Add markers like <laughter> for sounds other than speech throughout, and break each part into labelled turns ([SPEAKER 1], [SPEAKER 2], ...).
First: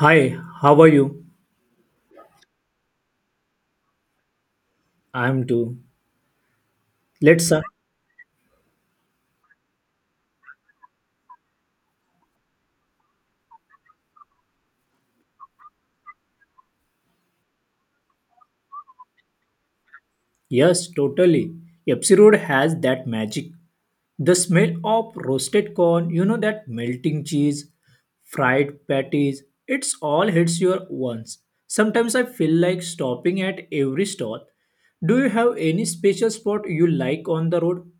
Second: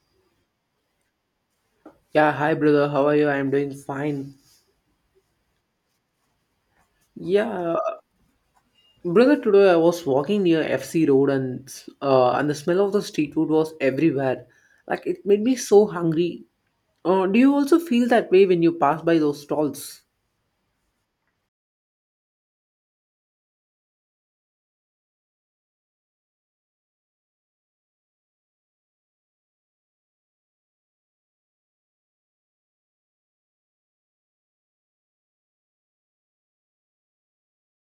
[SPEAKER 1] Hi, how are you?
[SPEAKER 2] Yeah, hi brother. How are you? I'm doing fine.
[SPEAKER 1] I'm too. Let's, uh,
[SPEAKER 2] Yeah, brother, today I was walking near FC Road and the smell of the street food was everywhere. Like it made me so hungry. Do you also feel that way when you pass by those stalls?
[SPEAKER 1] yes, totally. Epsi Road has that magic. The smell of roasted corn, that melting cheese, fried patties, it's all hits your once. Sometimes I feel like stopping at every stall. Do you have any special spot you like on the road?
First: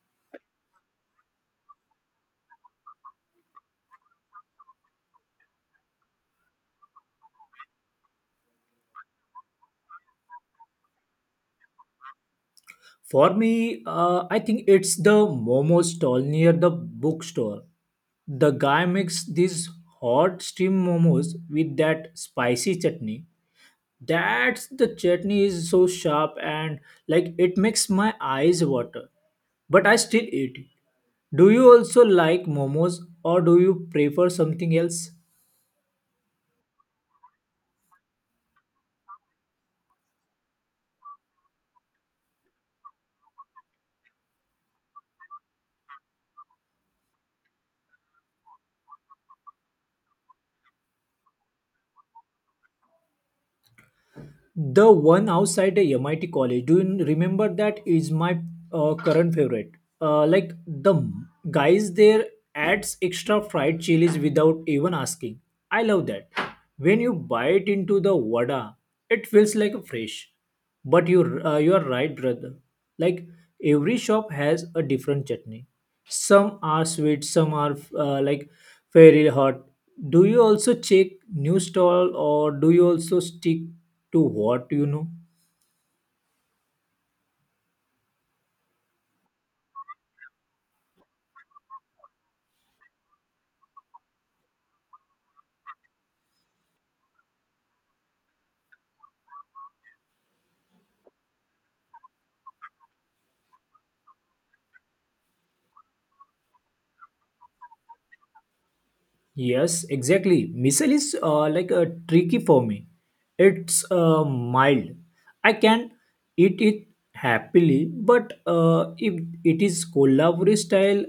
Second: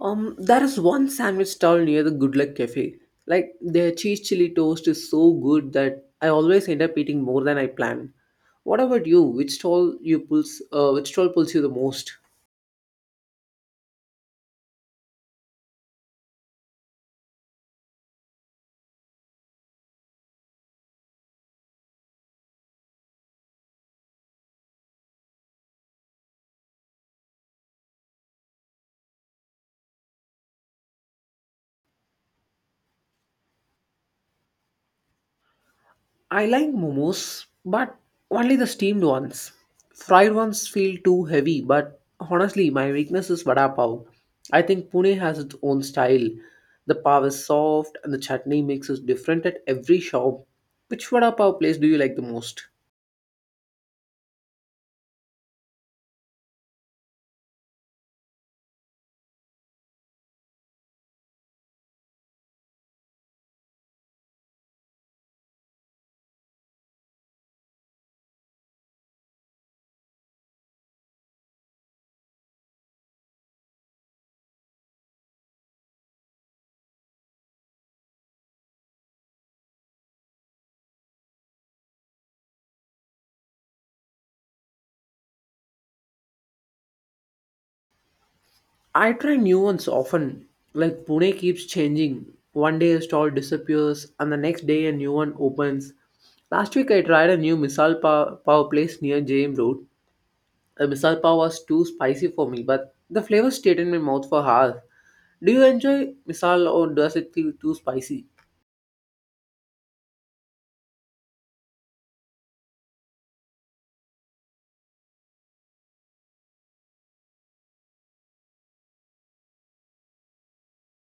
[SPEAKER 2] There is one sandwich stall near the Good Luck Cafe. Like their cheese chili toast is so good that I always end up eating more than I plan. What about you? Which stall you pulls? Which stall pulls you the most?
[SPEAKER 1] For me, I think it's the momo stall near the bookstore. The guy makes these hot steamed momos with that spicy chutney. That's the chutney is so sharp and like it makes my eyes water. But I still eat it. Do you also like momos or do you prefer something else?
[SPEAKER 2] I like momos, but only the steamed ones. Fried ones feel too heavy, but honestly, my weakness is vada pav. I think Pune has its own style. The pav is soft and the chutney mix is different at every shop. Which vada pav place do you like the most?
[SPEAKER 1] The one outside the MIT college. Do you remember that is my current favorite. Like the guys there adds extra fried chilies without even asking. I love that. When you bite into the vada, it feels like a fresh. But you're right, brother. Like every shop has a different chutney. Some are sweet, some are like very hot. Do you also check new stall or do you also stick to what you know?
[SPEAKER 2] I try new ones often. Like Pune keeps changing. One day a stall disappears, and the next day a new one opens. Last week I tried a new misal pav place near JM Road. Misal pav was too spicy for me, but the flavor stayed in my mouth for hours. Do you enjoy misal or does it feel too spicy?
[SPEAKER 1] Yes, exactly. Missile is like a tricky for me. It's mild. I can eat it happily, but if it is Kolhapuri style,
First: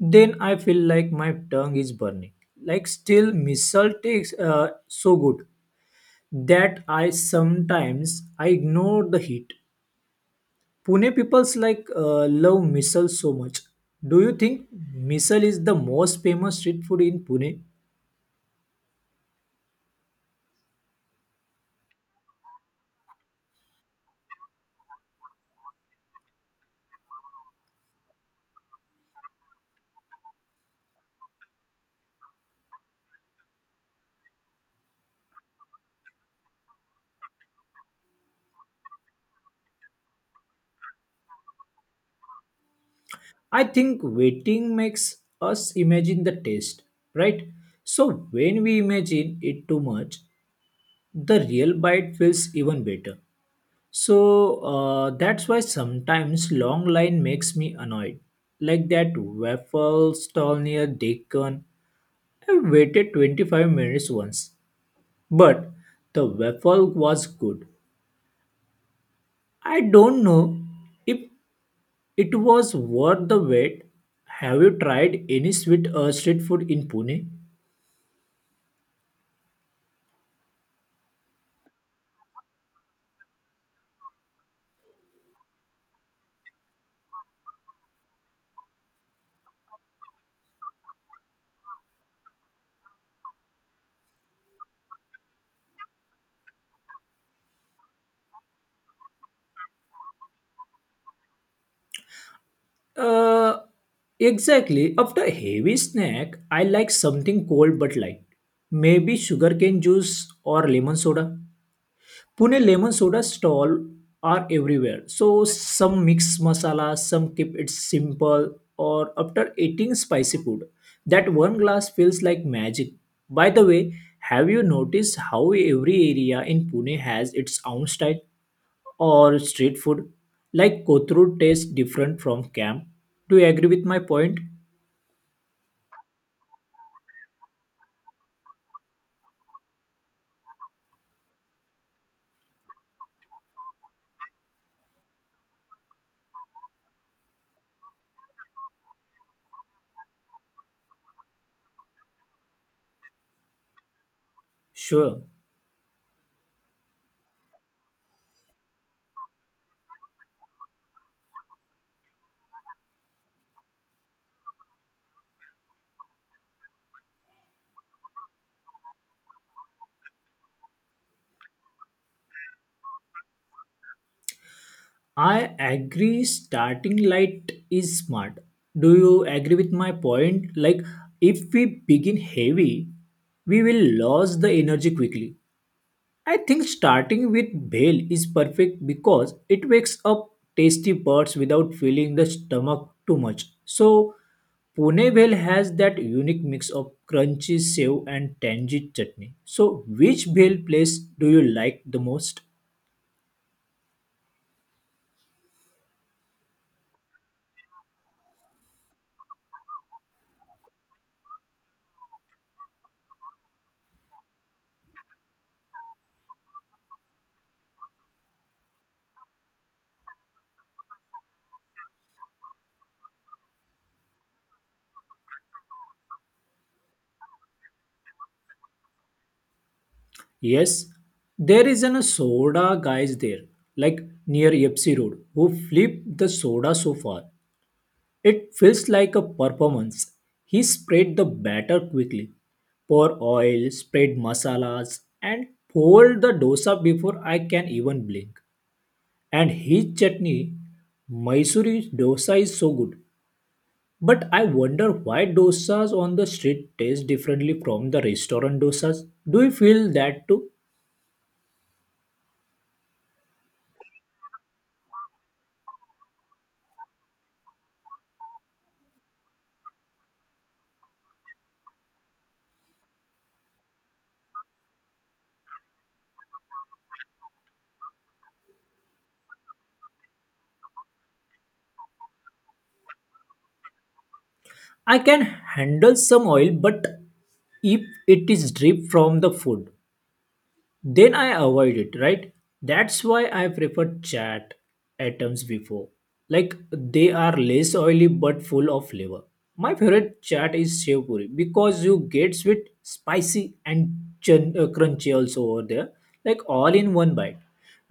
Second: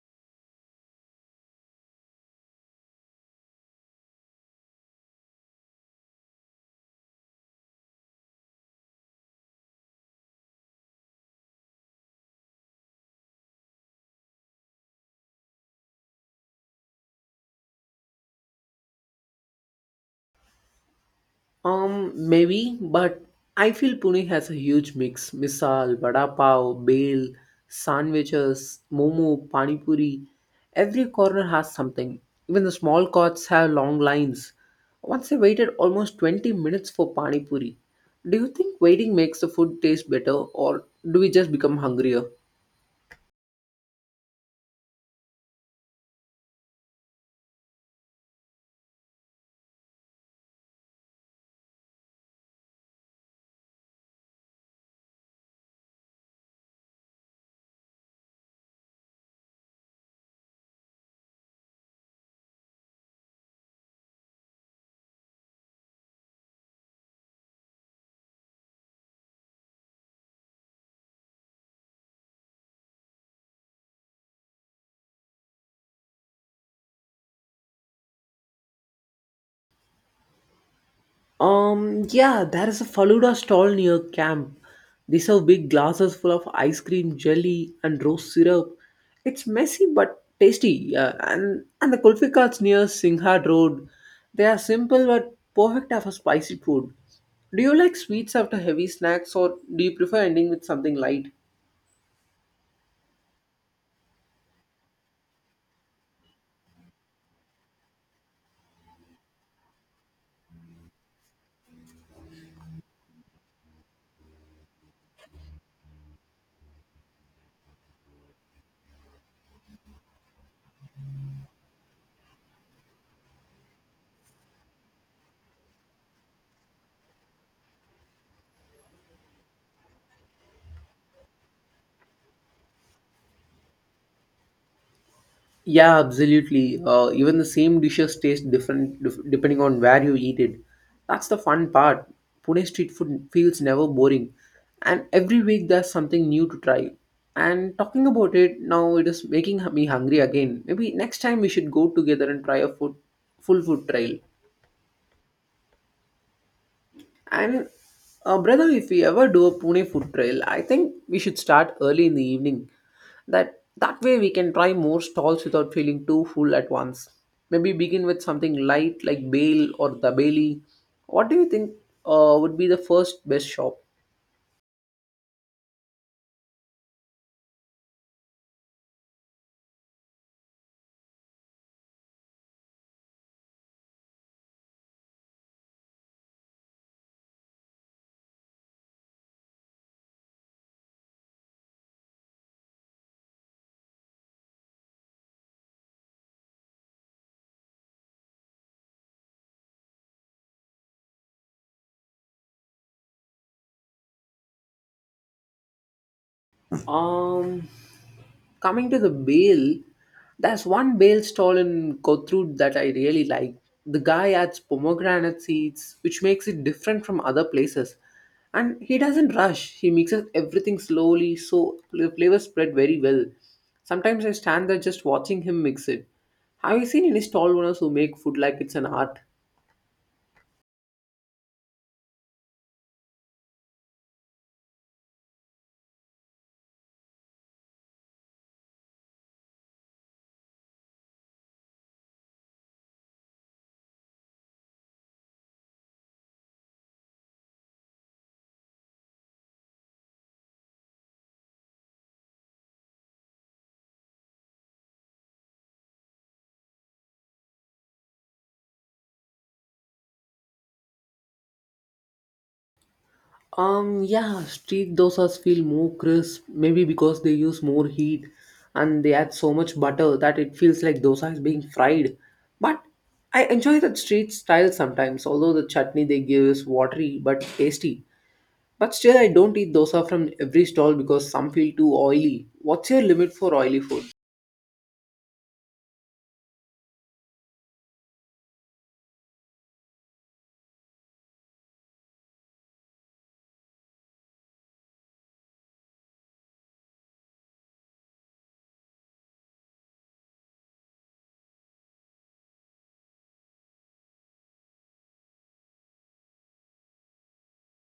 [SPEAKER 1] then I feel like my tongue is burning. Like still, missile tastes so good that I sometimes I ignore the heat. Pune people's like love missile so much. Do you think missile is the most famous street food in Pune?
[SPEAKER 2] Maybe, but I feel Pune has a huge mix. Misal, vada pav, bhel, sandwiches, momo, pani puri. Every corner has something. Even the small carts have long lines. Once I waited almost 20 minutes for pani puri. Do you think waiting makes the food taste better or do we just become hungrier?
[SPEAKER 1] I think waiting makes us imagine the taste, right? So when we imagine it too much, the real bite feels even better. So that's why sometimes long line makes me annoyed. Like that waffle stall near Deccan. I waited 25 minutes once, but the waffle was good. I don't know if it was worth the wait. Have you tried any sweet street food in Pune?
[SPEAKER 2] Yeah, there is a Faluda stall near camp. They serve big glasses full of ice cream, jelly, and rose syrup. It's messy but tasty. Yeah. And the kulfi carts near Singhad Road. They are simple but perfect for spicy food. Do you like sweets after heavy snacks, or do you prefer ending with something light?
[SPEAKER 1] Uh, exactly. After a heavy snack, I like something cold but light. Maybe sugarcane juice or lemon soda. Pune lemon soda stall are everywhere. So some mix masala, some keep it simple, or after eating spicy food, that one glass feels like magic. By the way, have you noticed how every area in Pune has its own style or street food? Like Kothru tastes different from camp. Do you agree with my point?
[SPEAKER 2] Yeah, absolutely. Even the same dishes taste depending on where you eat it. That's the fun part. Pune street food feels never boring, and every week there's something new to try. And talking about it now, it is making me hungry again. Maybe next time we should go together and try full food trail.
[SPEAKER 1] Sure.
[SPEAKER 2] And brother, if we ever do a Pune food trail, I think we should start early in the evening. That way we can try more stalls without feeling too full at once. Maybe begin with something light like bale or the bailey. What do you think would be the first best shop?
[SPEAKER 1] I agree starting light is smart. Do you agree with my point? Like if we begin heavy, we will lose the energy quickly. I think starting with bale is perfect because it wakes up tasty parts without filling the stomach too much. So Pune bale has that unique mix of crunchy sev and tangy chutney. So which bale place do you like the most?
[SPEAKER 2] <laughs> Um, Coming to the bale, there's one bale stall in Kothrood that I really like. The guy adds pomegranate seeds, which makes it different from other places. And he doesn't rush, he mixes everything slowly, so the flavors spread very well. Sometimes I stand there just watching him mix it. Have you seen any stall owners who make food like it's an art?
[SPEAKER 1] Yes, there is an soda guys there, like near Epsi Road, who flip the soda so far. It feels like a performance. He spread the batter quickly, pour oil, spread masalas, and fold the dosa before I can even blink. And his chutney, Mysuri dosa is so good. But I wonder why dosas on the street taste differently from the restaurant dosas. Do you feel that too?
[SPEAKER 2] Yeah, street dosas feel more crisp, maybe because they use more heat and they add so much butter that it feels like dosa is being fried. But I enjoy that street style sometimes, although the chutney they give is watery but tasty. But still, I don't eat dosa from every stall because some feel too oily. What's your limit for oily food?
[SPEAKER 1] I can handle some oil, but if it is drip from the food, then I avoid it, right? That's why I prefer chat items before. Like they are less oily but full of flavor. My favorite chat is shev puri because you get sweet, spicy, and crunchy also over there, like all in one bite.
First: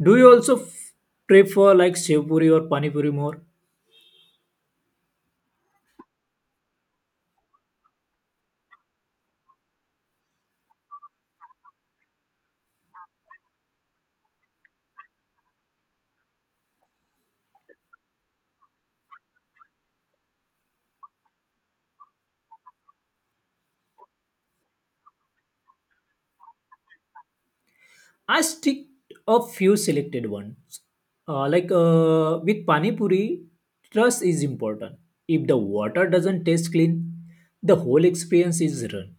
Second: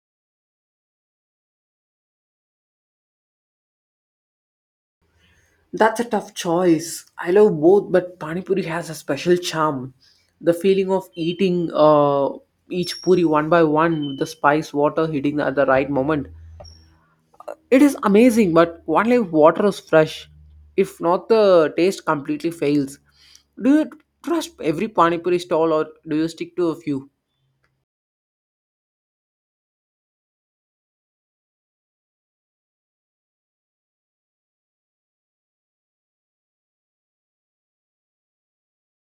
[SPEAKER 1] Do you also prefer like shev puri or pani puri more?
[SPEAKER 2] That's a tough choice. I love both, but Pani Puri has a special charm. The feeling of eating each puri one by one with the spice water hitting at the right moment. It is amazing, but only if water is fresh. If not, the taste completely fails. Do you trust every Pani Puri stall or do you stick to a few?
[SPEAKER 1] I stick a few selected ones. Like with pani puri, trust is important. If the water doesn't taste clean, the whole experience is ruined.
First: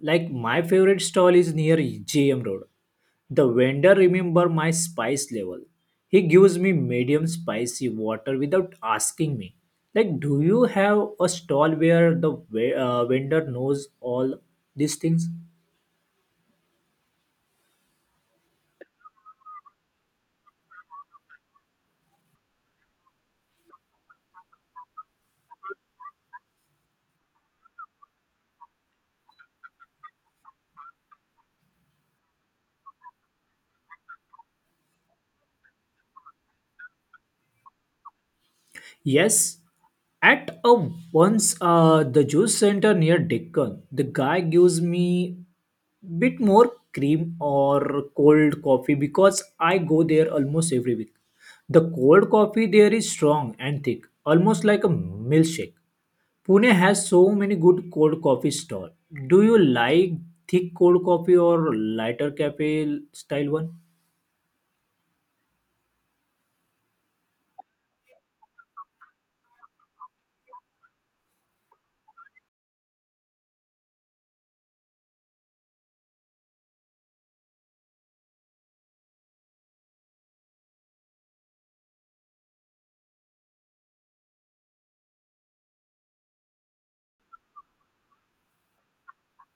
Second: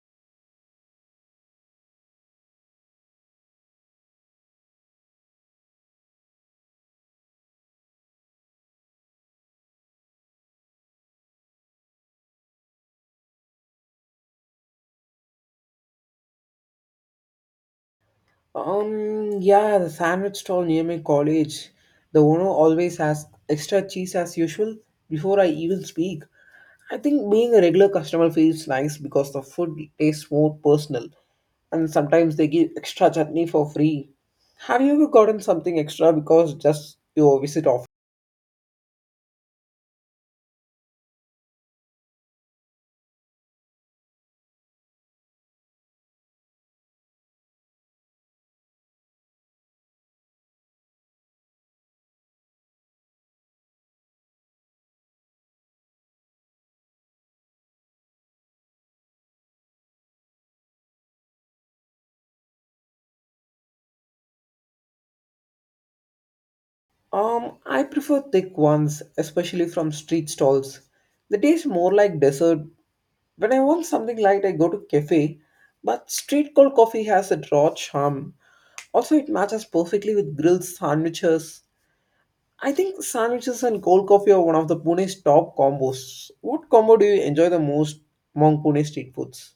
[SPEAKER 1] Like my favorite stall is near JM Road. The vendor remember my spice level. He gives me medium spicy water without asking me. Like, do you have a stall where the vendor knows all these things?
[SPEAKER 2] Yeah, the sandwich stall near my college. The owner always has extra cheese as usual before I even speak. I think being a regular customer feels nice because the food tastes more personal and sometimes they give extra chutney for free. Have you ever gotten something extra because just your visit off?
[SPEAKER 1] Yes, at a once the juice center near Deccan, the guy gives me bit more cream or cold coffee because I go there almost every week. The cold coffee there is strong and thick, almost like a milkshake. Pune has so many good cold coffee stall. Do you like thick cold coffee or lighter cafe style one?
[SPEAKER 2] I prefer thick ones, especially from street stalls. They taste more like dessert. When I want something light, I go to cafe, but street cold coffee has a raw charm. Also, it matches perfectly with grilled sandwiches. I think sandwiches and cold coffee are one of the Pune's top combos. What combo do you enjoy the most among Pune street foods?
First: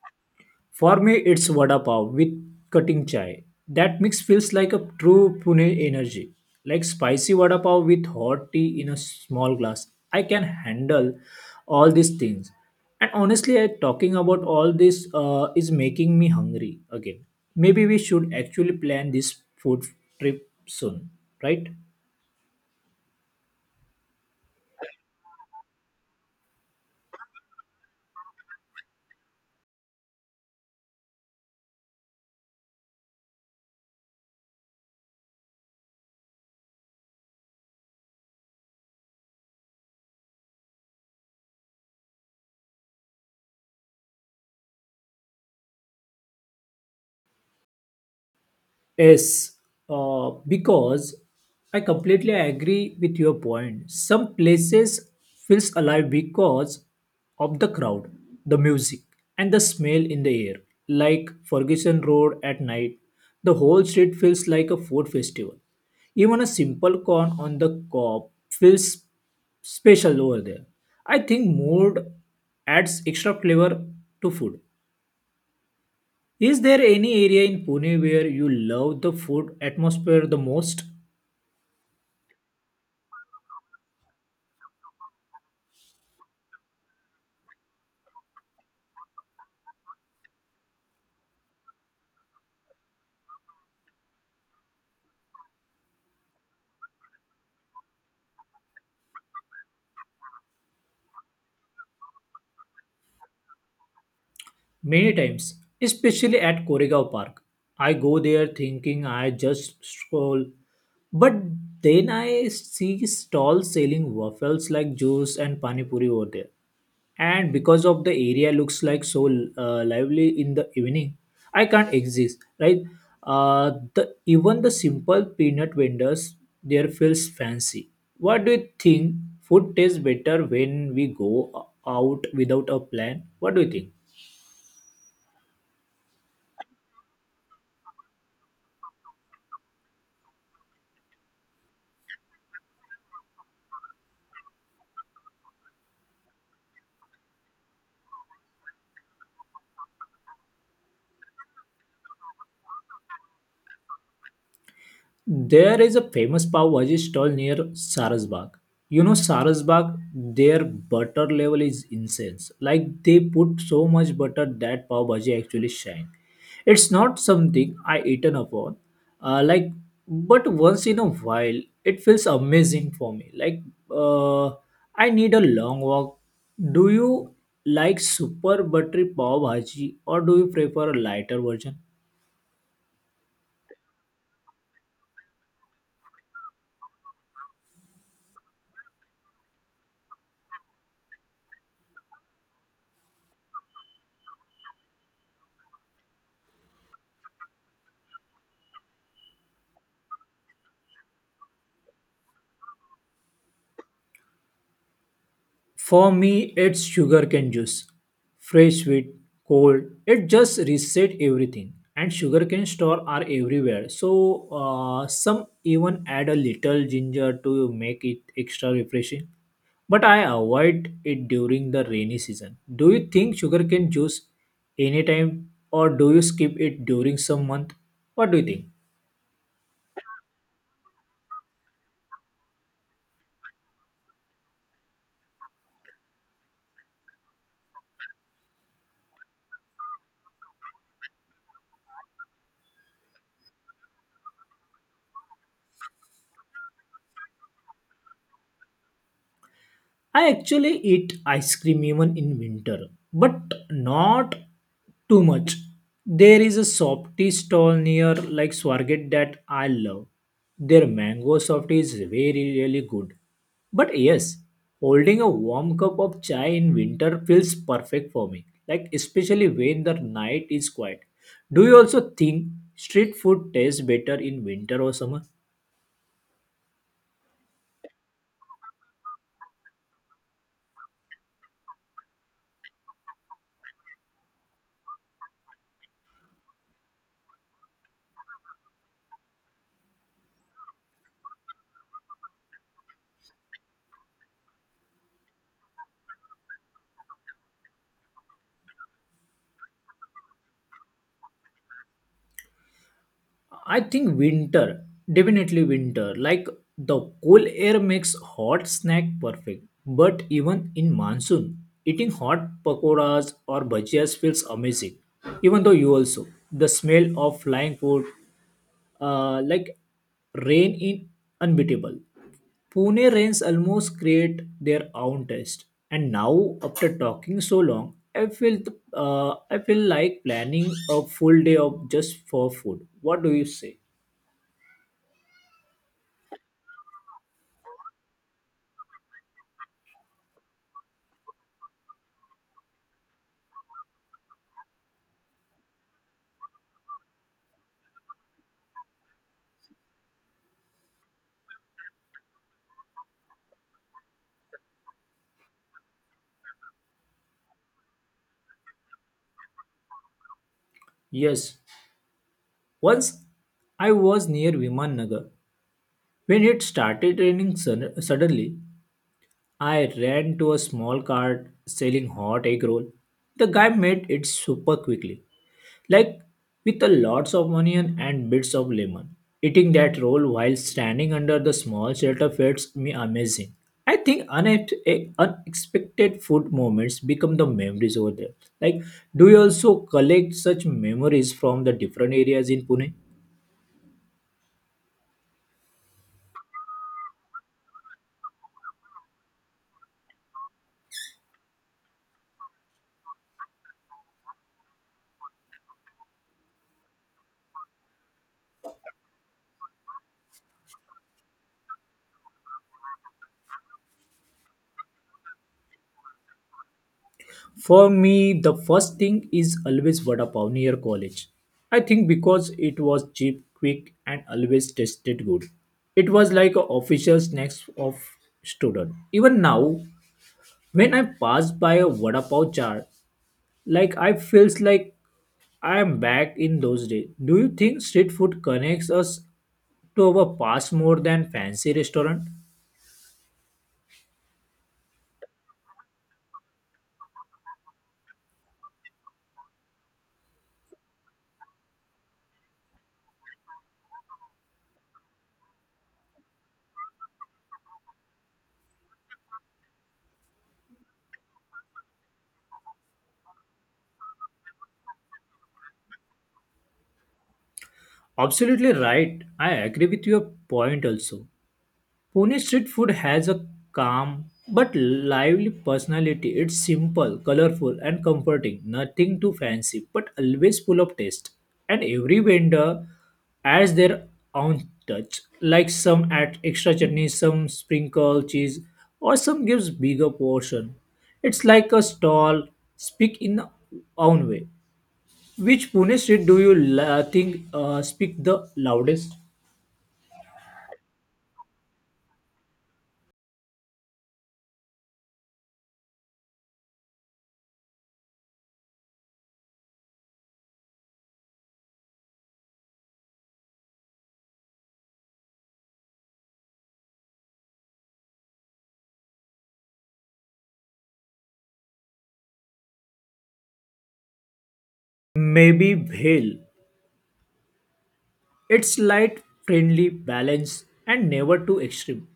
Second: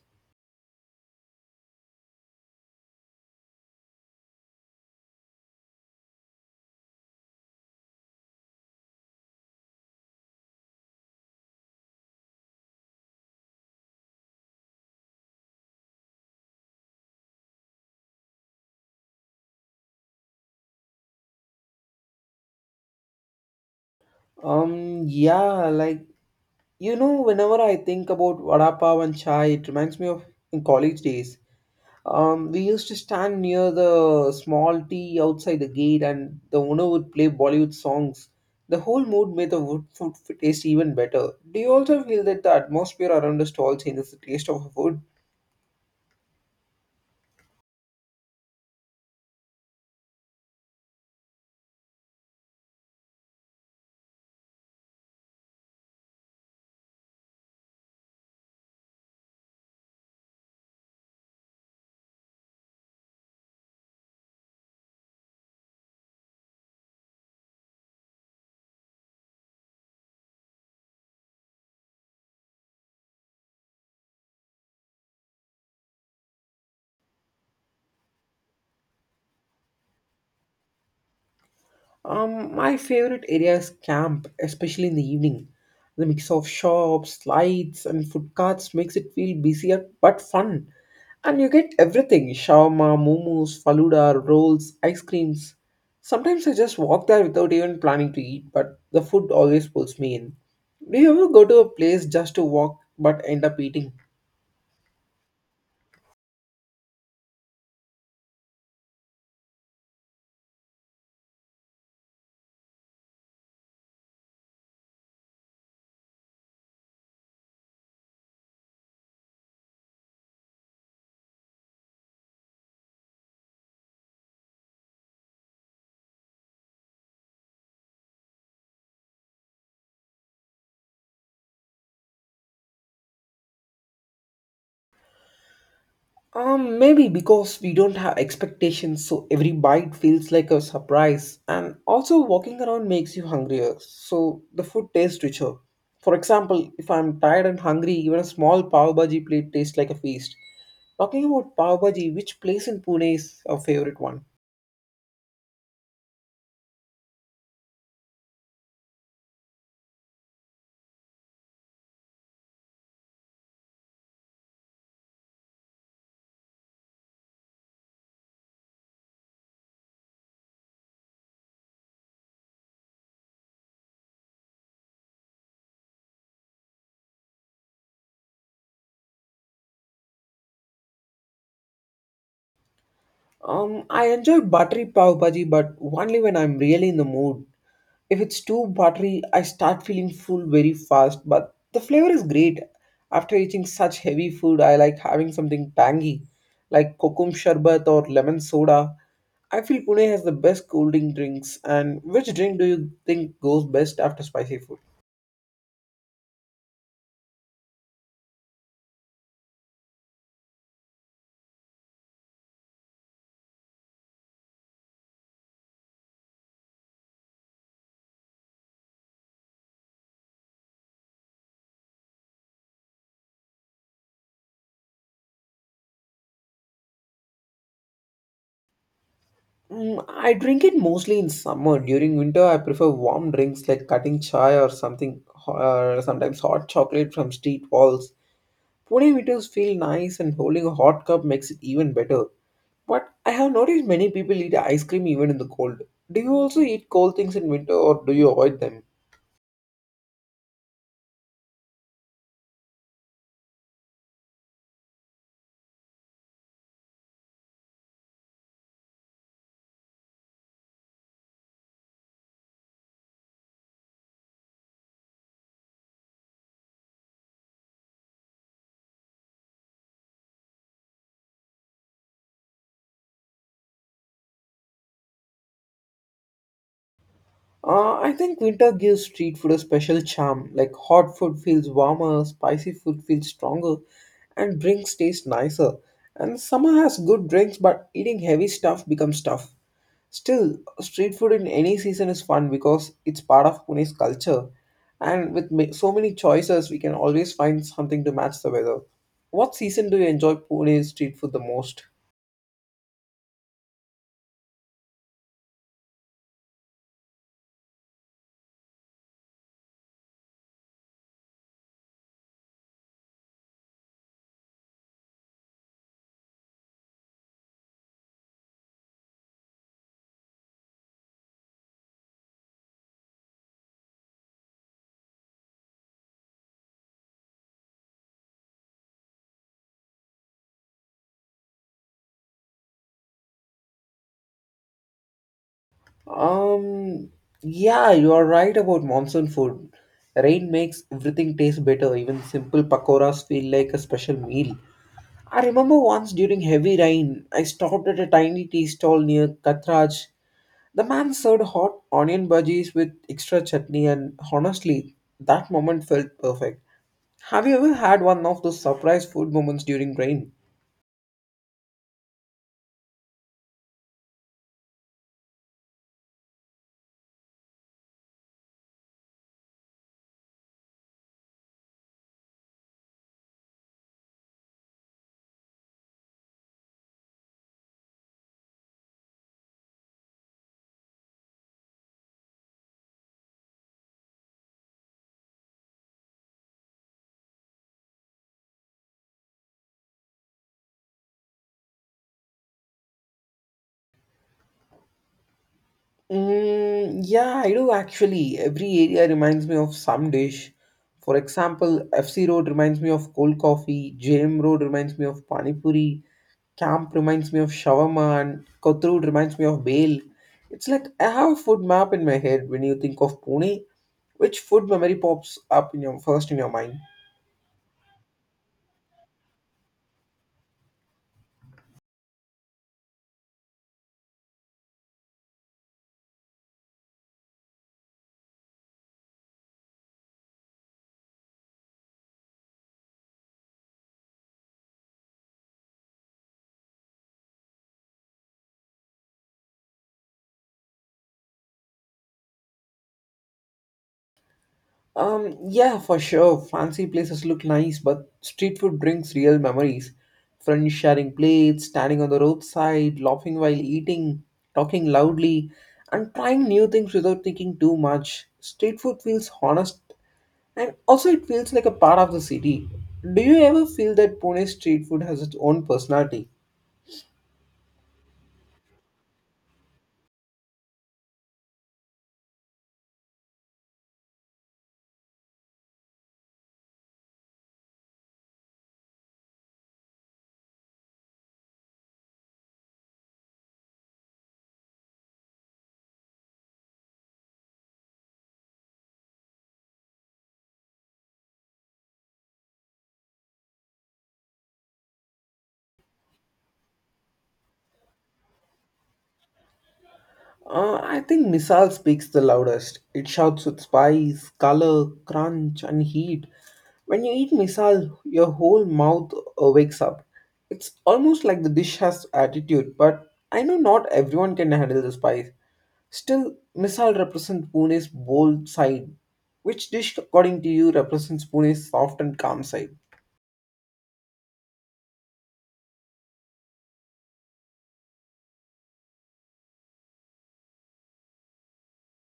[SPEAKER 1] For me, it's vada pav with cutting chai. That mix feels like a true Pune energy. Like spicy vada pav with hot tea in a small glass. I can handle all these things. And honestly, I, talking about all this is making me hungry again. Maybe we should actually plan this food trip soon, right?
[SPEAKER 2] Yeah, like you know, whenever I think about vada pav and chai, it reminds me of in college days. We used to stand near the small tea outside the gate, and the owner would play Bollywood songs. The whole mood made the taste even better. Do you also feel that the atmosphere around the stall changes the taste of the food?
[SPEAKER 1] Yes, because I completely agree with your point. Some places feels alive because of the crowd, the music, and the smell in the air. Like Ferguson Road at night, the whole street feels like a food festival. Even a simple corn on the cob feels special over there. I think mood adds extra flavor to food. Is there any area in Pune where you love the food atmosphere the most?
[SPEAKER 2] My favorite area is camp, especially in the evening. The mix of shops, lights, and food carts makes it feel busier but fun. And you get everything shawarma, momos, faluda, rolls, ice creams. Sometimes I just walk there without even planning to eat, but the food always pulls me in. Do you ever go to a place just to walk but end up eating?
[SPEAKER 1] Many times, especially at Koregaon Park, I go there thinking I just stroll, but then I see stalls selling waffles like juice and pani puri over there. And because of the area looks like so lively in the evening, I can't exist, right? The even the simple peanut vendors there feels fancy. What do you think? Food tastes better when we go out without a plan. What do you think?
[SPEAKER 2] Maybe because we don't have expectations, so every bite feels like a surprise. And also, walking around makes you hungrier, so the food tastes richer. For example, if I'm tired and hungry, even a small pav bhaji plate tastes like a feast. Talking about pav bhaji, which place in Pune is a favorite one?
[SPEAKER 1] There is a famous pav bhaji stall near Sarasbagh. You know Sarasbagh, their butter level is insane. Like they put so much butter that pav bhaji actually shine. It's not something I eaten upon. Like, but once in a while, it feels amazing for me. Uh, I need a long walk. Do you like super buttery pav bhaji or do you prefer a lighter version?
[SPEAKER 2] I enjoy buttery pav bhaji, but only when I'm really in the mood. If it's too buttery, I start feeling full very fast, but the flavor is great. After eating such heavy food, I like having something tangy, like kokum sherbet or lemon soda. I feel Pune has the best cool drinks. And which drink do you think goes best after spicy food?
[SPEAKER 1] For me, it's sugarcane juice. Fresh, sweet, cold. It just reset everything. And sugarcane store are everywhere. So some even add a little ginger to make it extra refreshing. But I avoid it during the rainy season. Do you think sugarcane juice anytime or do you skip it during some month? What do you think?
[SPEAKER 2] Mm, I drink it mostly in summer. During winter, I prefer warm drinks like cutting chai, or sometimes hot chocolate from street walls. Pudding eaters feel nice and holding a hot cup makes it even better. But I have noticed many people eat ice cream even in the cold. Do you also eat cold things in winter or do you avoid them?
[SPEAKER 1] I actually eat ice cream even in winter, but not too much. There is a softy stall near like Swargate that I love. Their mango softy is very really good. But yes, holding a warm cup of chai in winter feels perfect for me. Like especially when the night is quiet. Do you also think street food tastes better in winter or summer?
[SPEAKER 2] I think winter gives street food a special charm. Like hot food feels warmer, spicy food feels stronger, and drinks taste nicer. And summer has good drinks, but eating heavy stuff becomes tough. Still, street food in any season is fun because it's part of Pune's culture, and with so many choices, we can always find something to match the weather. What season do you enjoy Pune's street food the most?
[SPEAKER 1] I think winter, definitely winter. Like the cool air makes hot snack perfect. But even in monsoon, eating hot pakoras or bhajias feels amazing. Even though you also the smell of flying food like rain in unbeatable. Pune rains almost create their own taste. And now, after talking so long, I feel like planning a full day of just for food. What do you say?
[SPEAKER 2] Um, yeah, you are right about monsoon food. Rain makes everything taste better, even simple pakoras feel like a special meal. I remember once during heavy rain, I stopped at a tiny tea stall near Katraj. The man served hot onion bhajis with extra chutney, and honestly, that moment felt perfect. Have you ever had one of those surprise food moments during rain?
[SPEAKER 1] Yes. Once I was near Viman Nagar. When it started raining suddenly, I ran to a small cart selling hot egg roll. The guy made it super quickly like with a lots of onion and bits of lemon. Eating that roll while standing under the small shelter feels me amazing. I think unexpected food moments become the memories over there. Like, do you also collect such memories from the different areas in Pune?
[SPEAKER 2] Mm, yeah, I do actually. Every area reminds me of some dish. For example, FC Road reminds me of cold coffee, JM Road reminds me of pani puri, Camp reminds me of shawarma, and Kothrood reminds me of bale. It's like I have a food map in my head when you think of Pune. Which food memory pops up in your mind?
[SPEAKER 1] For me, the first thing is always vada pav near college. I think because it was cheap, quick, and always tasted good. It was like a official snacks of student. Even now, when I pass by a vada pav jar, like I feels like I am back in those days. Do you think street food connects us to our past more than fancy restaurant?
[SPEAKER 2] Yeah, for sure. Fancy places look nice, but street food brings real memories. Friends sharing plates, standing on the roadside, laughing while eating, talking loudly, and trying new things without thinking too much. Street food feels honest, and also it feels like a part of the city. Do you ever feel that Pune street food has its own personality?
[SPEAKER 1] Absolutely right. I agree with your point also. Pune street food has a calm but lively personality. It's simple, colorful, and comforting. Nothing too fancy, but always full of taste. And every vendor adds their own touch, like some add extra chutney, some sprinkle cheese, or some gives bigger portion. It's like a stall speak in own way. Which Pune street do you think speak the loudest?
[SPEAKER 2] I think Misal speaks the loudest. It shouts with spice, color, crunch, and heat. When you eat Misal, your whole mouth wakes up. It's almost like the dish has attitude, but I know not everyone can handle the spice. Still, Misal represents Pune's bold side. Which dish, according to you, represents Pune's soft and calm side?
[SPEAKER 1] Maybe Bhel. It's light, friendly, balanced, and never too extreme.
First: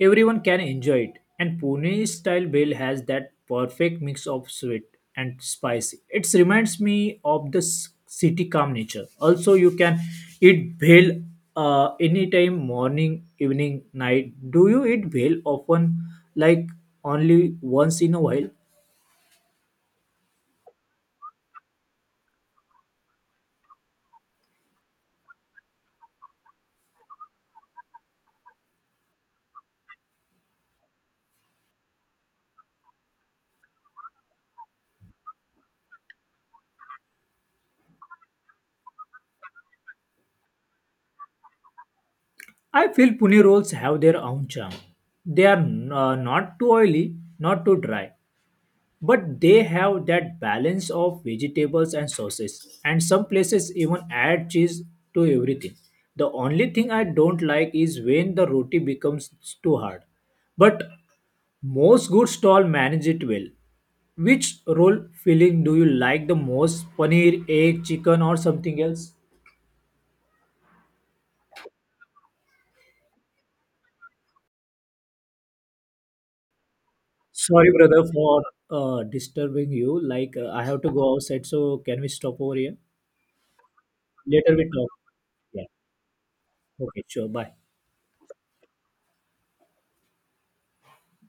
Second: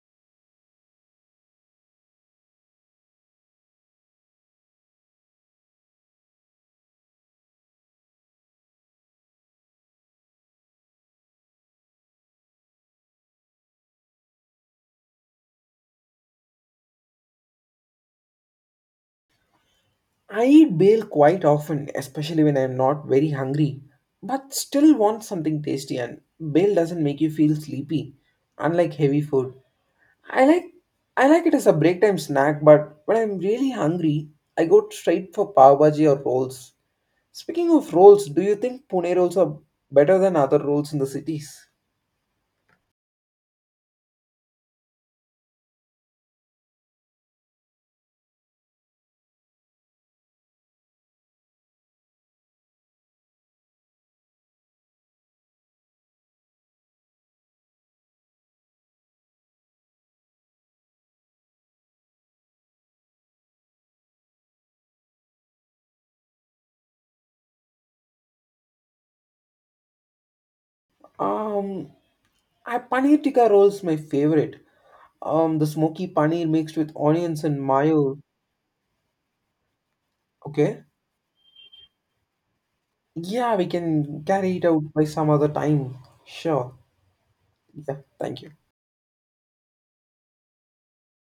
[SPEAKER 1] Everyone can enjoy it, and Pune style bhel has that perfect mix of sweet and spicy. It reminds me of the city calm nature. Also, you can eat bhel anytime, morning, evening, night. Do you eat bhel often, like only once in a while?
[SPEAKER 2] I eat bale quite often, especially when I'm not very hungry, but still want something tasty and bale doesn't make you feel sleepy, unlike heavy food. I like I like it as a break time snack, but when I'm really hungry, I go straight for pav bhaji or rolls. Speaking of rolls, do you think Pune rolls are better than other rolls in the cities?
[SPEAKER 1] I feel Pune rolls have their own charm. They are not too oily, not too dry. But they have that balance of vegetables and sauces, and some places even add cheese to everything. The only thing I don't like is when the roti becomes too hard. But most good stall manage it well. Which roll filling do you like the most? Paneer, egg, chicken, or something else?
[SPEAKER 2] Um, I paneer tikka rolls my favorite. The smoky paneer mixed with onions and
[SPEAKER 1] Sorry, brother,
[SPEAKER 2] mayo.
[SPEAKER 1] for disturbing you. I
[SPEAKER 2] Okay.
[SPEAKER 1] have to go outside, so can we stop over here?
[SPEAKER 2] Yeah, we can
[SPEAKER 1] Later
[SPEAKER 2] carry it
[SPEAKER 1] we talk.
[SPEAKER 2] out by some other
[SPEAKER 1] Yeah.
[SPEAKER 2] time. Sure.
[SPEAKER 1] Okay, sure. Bye.
[SPEAKER 2] Yeah, thank you.